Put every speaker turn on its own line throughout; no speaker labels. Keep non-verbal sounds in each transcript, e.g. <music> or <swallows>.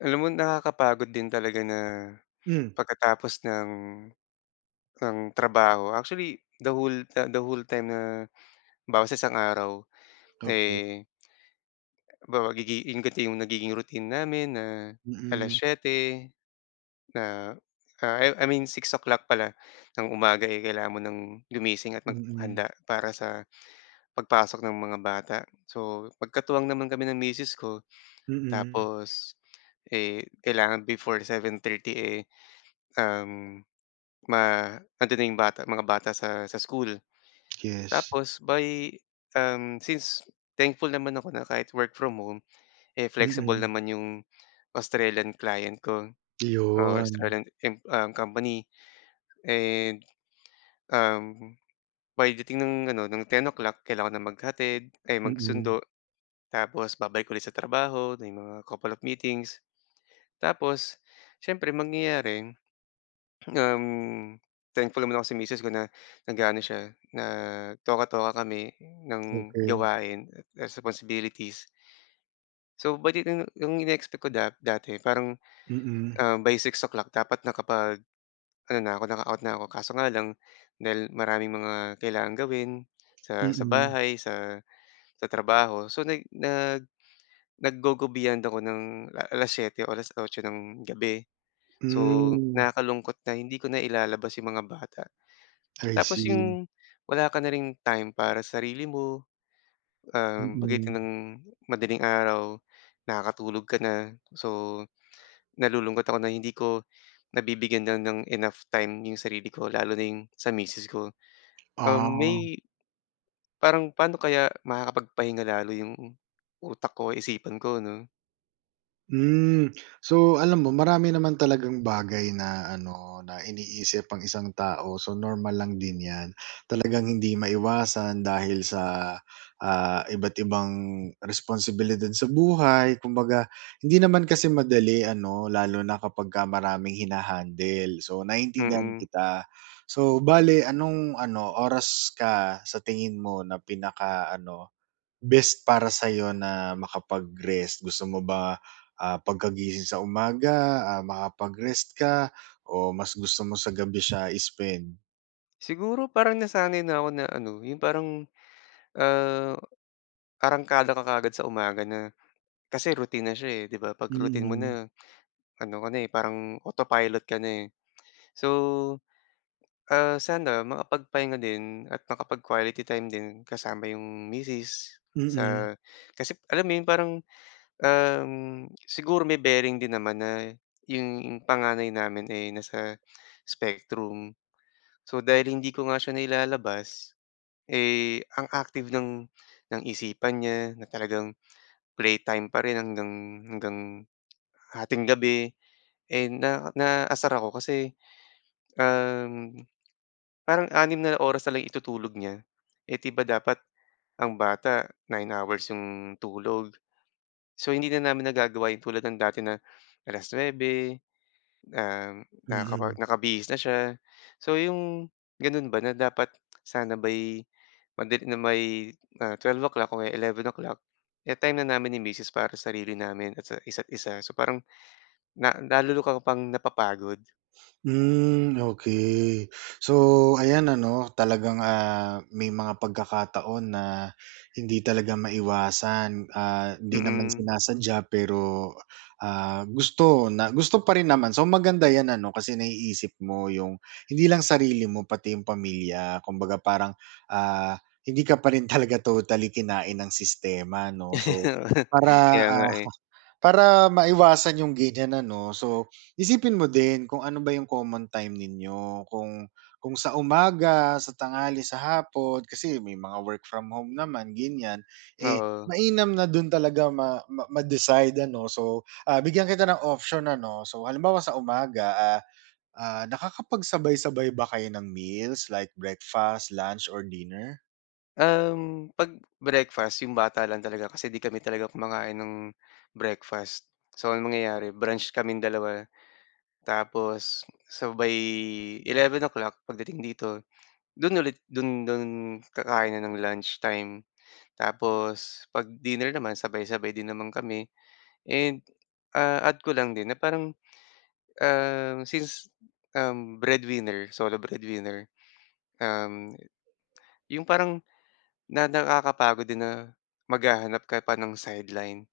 Alam mo, nakakapagod din talaga na,
Mm.
pagkatapos ng ng trabaho. Actually, the whole, the the whole time na, halimbawa sa isang araw,
Okey.
eh halimbawa, gigi 'yung ganito 'yung nagiging routine namin na
Mm.
7:00, na, ah, I I mean 6:00 pala ng umaga, eh, kailangan mo ng gumising at
Mm.
maghanda para sa pagpasok ng mga bata. So, magkatuwang naman kami ng misis ko.
Mm.
Tapos, eh, kailangan before 7:30, eh, um, ma andon na 'yong bata, mga bata sa sa school.
Yes.
Tapos, by, um, since thankful naman ako na kahit work from home, eh, flexible
Mm.
naman 'yung Australian client ko or
Iyon.
Australian, im um, company. And, um, pagdating ng ano, ng 10:00, kailangan ng maghatid, ay
Mm.
magsundo. Tapos, babalik ulit sa trabaho. Na may mga couple of meetings. Tapos, siyempre, mangyayari, um, thankful naman ako sa miss ko na, nag-a-ano siya, na toka-toka kami ng
Okey.
gawain at at responsibilities. So, badi ah, 'yung ini-expect ko da dati parang,
Mm.
um, by 6:00 dapat na kapag ano na ko, naka-out na ako kaso nga lang, dahil maraming mga kailangang gawin sa sa
Mm.
bahay, sa sa trabaho. So, nag nag nag-go, go beyond ako ng, la 7:00 o 8:00 ng gabi. So,
Hmm.
nakakalungkot na hindi ko nailalabas 'yong mga bata.
I
Tapos,
see.
'yung wala ka na ring time para sarili mo, um, pagitan
Mm.
ng madaling-araw, nakakatulog ka na. So, nalulungkot ako na hindi ko nabibigyan na ng enough time 'yung sarili ko. Lalo na 'yung sa misis ko. Um,
Ah.
may parang, paano kaya makakapagpahinga lalo 'yong utak ko, isipan ko 'no?
Hmm. So, alam mo marami naman talagang bagay na ano, na iniisip ang isang tao. So, normal lang din 'yan. Talagang hindi maiwasan dahil sa, ah, iba't ibang responsibilidad sa buhay kumbaga hindi naman kasi madali ano, lalo na kapagka maraming hina-handle. So, naintindihan
Mm.
kita. So, bale anong ano oras ka sa tingin mo na pinaka-ano, best para sa'yo na makapag-rest? Gusto mo ba, ah, pagkagising sa umaga, ah, makapag-rest ka o mas gusto mo sa gabi siya i-spend?
Siguro, parang nasanay na ako na ano, yung parang, ah, arangkada ka kaagad sa umaga na kasi routine na siya, eh, 'di ba? 'Pag routine mo
Mm.
na, ano ka na, eh, parang autopilot ka na, eh. So, ah, sana makapagpahinga din at makapag-quality time din kasama yung misis
Mm.
sa kasi alam mo yung parang, um, siguro may bearing din naman, na yung panganay namin, eh, nasa spectrum. So, dahil hindi ko nga siya nailalabas, eh, ang active ng ng isipan niya, na talagang playtime pa rin hanggang hanggang hating gabi. And, na naaasar ako kasi, um, parang 6 na oras na lang itutulog niya, eh, di ba dapat ang bata 9 hours yung tulog. So, hindi na namin nagagawa yung tulad ng dati na 9:00, um, nakaka
Mm.
nakabihis na siya. So, yung gano'n ba, na dapat sana by pagdating ng may, ah, 12:00 o, e 11:00 eh, time na namin ni misis para sarili namin, at sa isa't-isa. So, parang na lalo ako pang napapagod.
Hmm, okey. So, ayan ano, talagang, ah, may mga pagkakataon na hindi talaga maiwasan, ah, hindi naman
Mm.
sinasadya pero, ah, gusto na gusto pa rin naman. So, maganda 'yan ano, kasi naiisip mo yung hindi lang sarili mo, pati yung pamilya kumbaga parang, ah, hindi ka pa rin talaga totally kinain ng sistema 'no, so
<chuckles>
para,
Kaya nga,
ah,
eh.
<chuckles> para maiwasan yung ganiyan ano, so isipin mo din kung ano ba yung common time ninyo kung kung sa umaga, sa tanghali, sa hapon. Kasi may mga work from home naman, ganiyan. Eh,
Oo.
mainam na dun talaga ma ma ma-decide ano, so, ah, bigyan kita ng option ano. So, halimbawa sa umaga, ah, ah, nakakapagsabay-sabay ba kayo ng meals like, breakfast, lunch or dinner?
Um, ’pag breakfast, ’yong bata lang talaga kasi ’di kami talaga kumakain ng breakfast. So, ang mangyayari brunch kaming dalawa, tapos sabay 11:00, pagdating dito, do'n ulit do'n do'n kakain na ng lunchtime. Tapos ’pag dinner naman sabay-sabay din naman kami, and, ah, add ko lang din na parang, um, since, um, breadwinner, solo breadwinner, um, ’yong parang, na nakakapagod din na maghahanap ka pa ng sideline,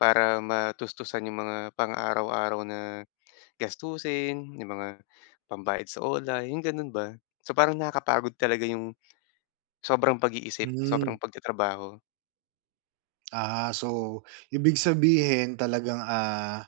para matustusan ’yong mga pang-araw-araw na, gastusin, ’yong mga pambayad sa OLA, ’yong gano'n ba? So parang nakakapagod talaga ’yong, sobrang pag-iisip, sobrang
Hmm.
pagtatrabaho.
Ah, so, ibig sabihin talagang ah,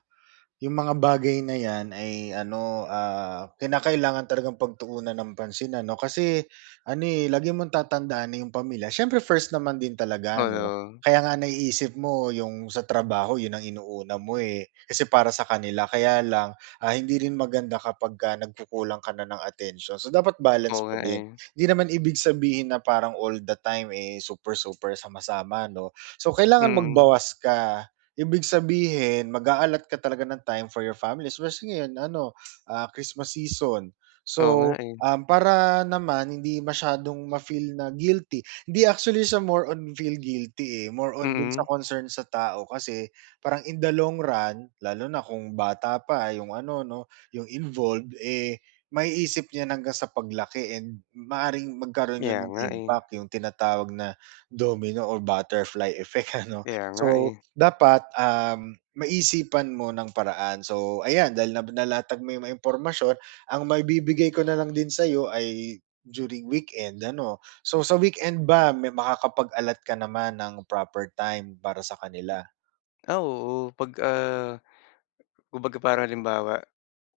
’yong mga bagay na ’yan ay ano, ah, kinakailangan talagang pagtuunan ng pansin ano, kasi ano eh, lagi mong tatandaan na ’yong pamilya siyempre first naman din talaga, ’no?
Oo.
Kaya nga naiisip mo ’yong sa trabaho ’yon ang inuna mo eh, kasi para sa kanila, kaya lang, ah, hindi rin maganda kapagka nagkukulang ka na ng atensyon. So dapat balance
Oo
pa
nga
din.
eh.
Hindi naman ibig sabihin na parang all the time eh, super-super, sama-sama ’no? So kailangan
Mm.
magbawas ka. Ibig sabihin mag-aallot ka talaga ng time for your family especially ngayon ano, ah, Christmas season.
Oo nga
So,
eh.
um, para naman hindi masyadong ma-feel na guilty, ’di actually siya more on feel guilty eh, more on do’n sa
Mm.
concern sa tao kasi, parang in the long run, lalo na kung bata pa ’yong ano, 'no, ’yong involved, eh, maiisip niya na hanggang sa paglaki and maaaring magkaroon ’yon
Kaya
ng
nga eh.
impact, ’yong tinatawag na domino or butterfly effect ano?
Kaya nga
So,
eh.
dapat um, maisipan mo ng paraan. So ayan, dahil nab nalatag mo ’yong mga impormasyon, ang maibibigay ko na lang din sa’yo ay, during weekend, ano? So sa weekend ba may makakapag-allot ka naman ng proper time para sa kanila?
Ah, oo, 'pag ah, kumbaga parang halimbawa,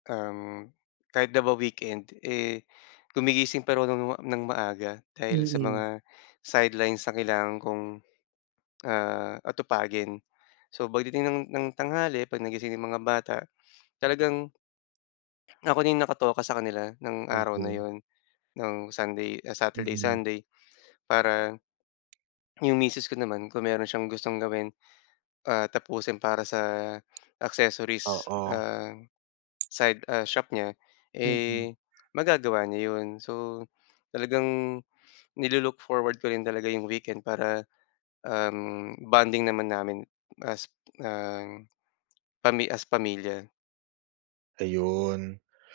um, kahit na ba weekend, eh, gumigising pareho ng ng maaga, dahil sa
Mm.
mga sidelines na kailangan kong, ah, atupagin. So pagdating ng ng tanghali 'pag nagising 'yong mga bata, talagang Ako din nakatoka sa kanila ng araw na
Okey.
'yon, ng Sunday ah, Saturday,
Mm.
Sunday, para, <swallows> 'yong misis ko naman kung meron siyang gustong gawin, ah, tapusin para sa accessories,
Oo.
ah, side ah, shop niya,
Mm.
eh, magagawa niya 'yon. So, talagang ni-lo-look forward ko rin talaga 'yong weekend para, um, bonding naman namin as, ah, <swallows> pami as pamilya.
Ayun.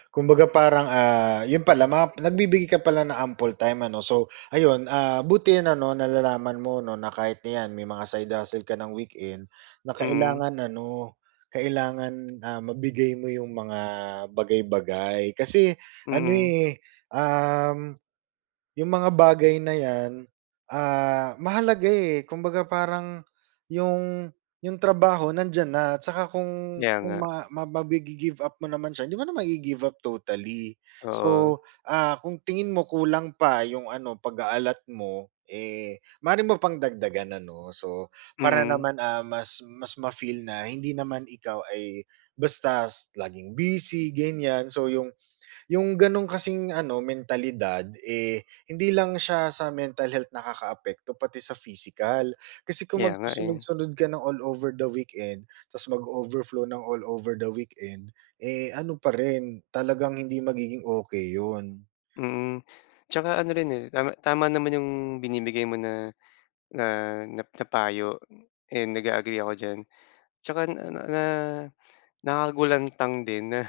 Kumbaga parang, ah, yun pala mga nagbibigay ka pala ng ample time ano. So, ayun, ah, buti 'yan ano, nalalaman mo 'no, na kahit 'yan, na may mga side hustle ka ng weekend, na
Hmm.
kailangan ano, kailangan, ah, mabigay mo yung mga bagay-bagay. Kasi ano,
Mm.
eh, um, yung mga bagay na 'yan, ah, mahalaga, eh, kumbaga parang yung yung trabaho, nandiyan na. Tsaka kung
Kaya
kung
nga.
ma maba magi-give up mo naman siya, hindi mo na magi-give up totally.
Oo.
So, ah, kung tingin mo, kulang pa yung ano, pag-a-allot mo, eh, maaari mo pang dagdagan ano, so para
Mm.
naman, ah, mas mas ma-feel na hindi naman ikaw ay basta s laging busy ganiyan, so yung yung ganun kasing ano, mentalidad, eh, hindi lang siya sa mental health nakakaapekto, pati sa physical. Kasi kung
Kaya nga, eh.
magsusunod-sunod ka ng all over the weekend ta's mag-overflow ng all over the weekend, eh, ano pa rin, talagang hindi magiging okey yun.
Hmm. Tsaka ano rin, eh, tama tama naman yung binibigay mo na na na na na payo, and nag-a-agree ako diyan. Tsaka na na na nakakagulantang din na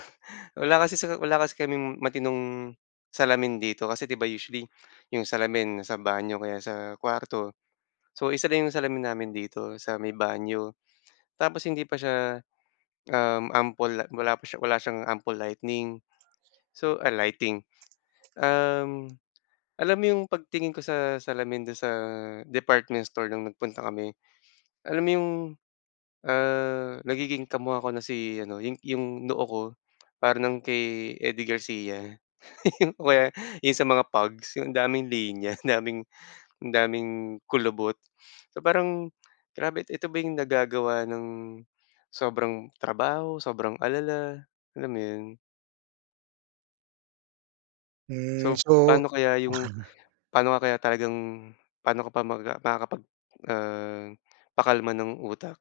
wala kasi sa wala kasi kaming matinong salamin dito kasi 'di ba, usually yung salamin nasa banyo o kaya sa kuwarto. So, isa lang yung salamin namin dito sa may banyo. Tapos hindi pa siya, um, ample at wala pa wala siyang ample lightning, so, ah, lighting. Um, alam mo yung pagtingin ko sa salamin dun sa department store nung nagpunta kami. Alam mo yung, ah, nagiging kamuka ko na si ano, yung yung noo ko, para ng kay Eddie Garcia <laughs> o kaya yung sa mga pugs, yung daming linya, daming, ang daming kulubot. So parang, grabe. Ito ba yung nagagawa ng sobrang trabaho, sobrang alala, alam mo 'yon.
Hmm
So,
so.
paano kaya 'yung, pa'no ka kaya talagang pa'no ka pa mag ah, makakapag, ah, pakalma ng utak?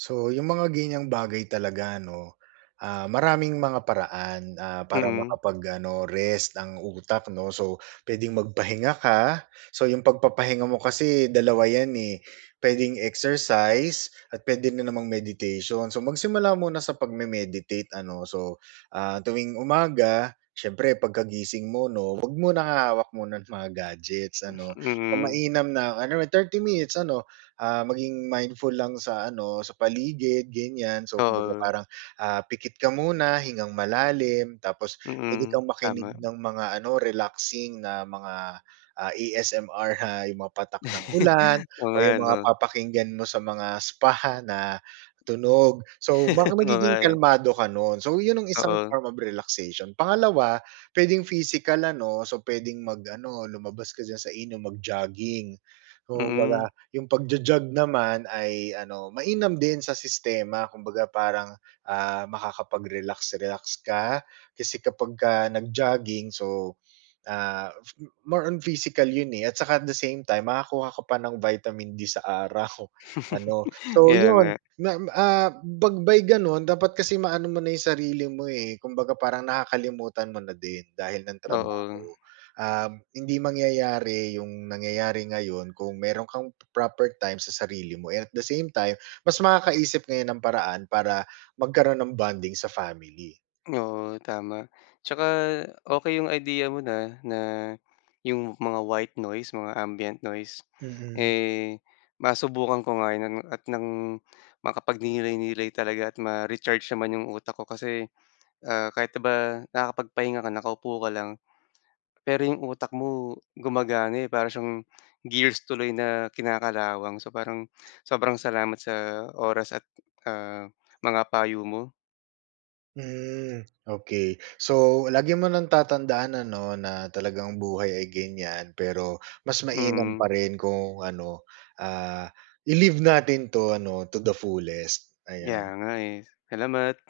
So, 'yung mga ganyang bagay talaga 'no, ah, maraming mga paraan, ah, para
Mm.
makapag-ano rest ang utak 'no. So pwedeng magpahinga ka, so 'yung pagpapahinga mo kasi dalawa 'yan eh, pwedeng exercise at pwede na namang meditation. So magsimula muna sa pagme-meditate ano. So, ah, tuwing umaga, siyempre pagkagising mo 'no, 'wag munang hahawak muna ng mga gadgets ano,
Mm.
mainam na, ano, 30 minutes, ano ah, maging mindful lang sa ano, sa paligid ganyan. So kumbaga
Oo.
parang, ah, pikit ka muna, hingang malalim, tapos pwede
Mm,
kang makinig
tama.
ng mga ano, relaxing na mga, ah, ASMR, na 'yung mga patak ng ulan
<laughs> Oo
o
nga
'yung mga
'no.
papakinggan mo sa mga spa, ha, na tunog. So ma
<laughs> Oo nga
magiging
eh.
kalmado ka nun, so 'yun ang isang
Oo.
form of relaxation. Pangalawa, pwedeng physical ano, so pwedeng mag-ano lumabas ka diyan sa inyo, mag-jogging. Oo kumbaga,
Mm.
'yung pagjo-jog naman ay ano, mainam din sa sistema. Kumbaga parang, ah, makakapag-relax-relax ka, kasi kapagka nag-jogging, so, ah, more on physical 'yun eh, at saka at the same time, makakuha ka pa ng vitamin D sa araw, ano.
<laughs>
So
Kaya nga.
'yun ma, ah, 'pag may ganun dapat kasi maano mo na yung sarili mo eh, kumbaga parang nakakalimutan mo na din dahil ng
Oo.
trabaho. Um, hindi mangyayari 'yung nangyayari ngayon kung meron kang proper time sa sarili mo, and at the same time mas makakaisip ngayon ng paraan para magkaroon ng bonding sa family.
Oo tama. Tsaka okey 'yung idea mo na, na 'yung mga white noise mga, ambient noise.
Mhm.
Eh masubukan ko nga 'yan at ng makapagnilay-nilay talaga at ma-recharge naman 'yung utak ko. Kasi, ah, kahit 'di ba, nakakapagpahinga ka nakaupo ka lang, pero 'yung utak mo gumagana eh, para siyang gears tuloy na kinakalawang. So parang sobrang salamat sa oras at ah, mga payo mo.
Hmm okey. So lagi mo ng tatandaan ano, na talagang buhay ay ganyan. Pero mas mainam
Mm.
pa rin kung ano, ah, i-live natin 'to ano, to the fullest,
Kaya
ayan.
nga eh, salamat!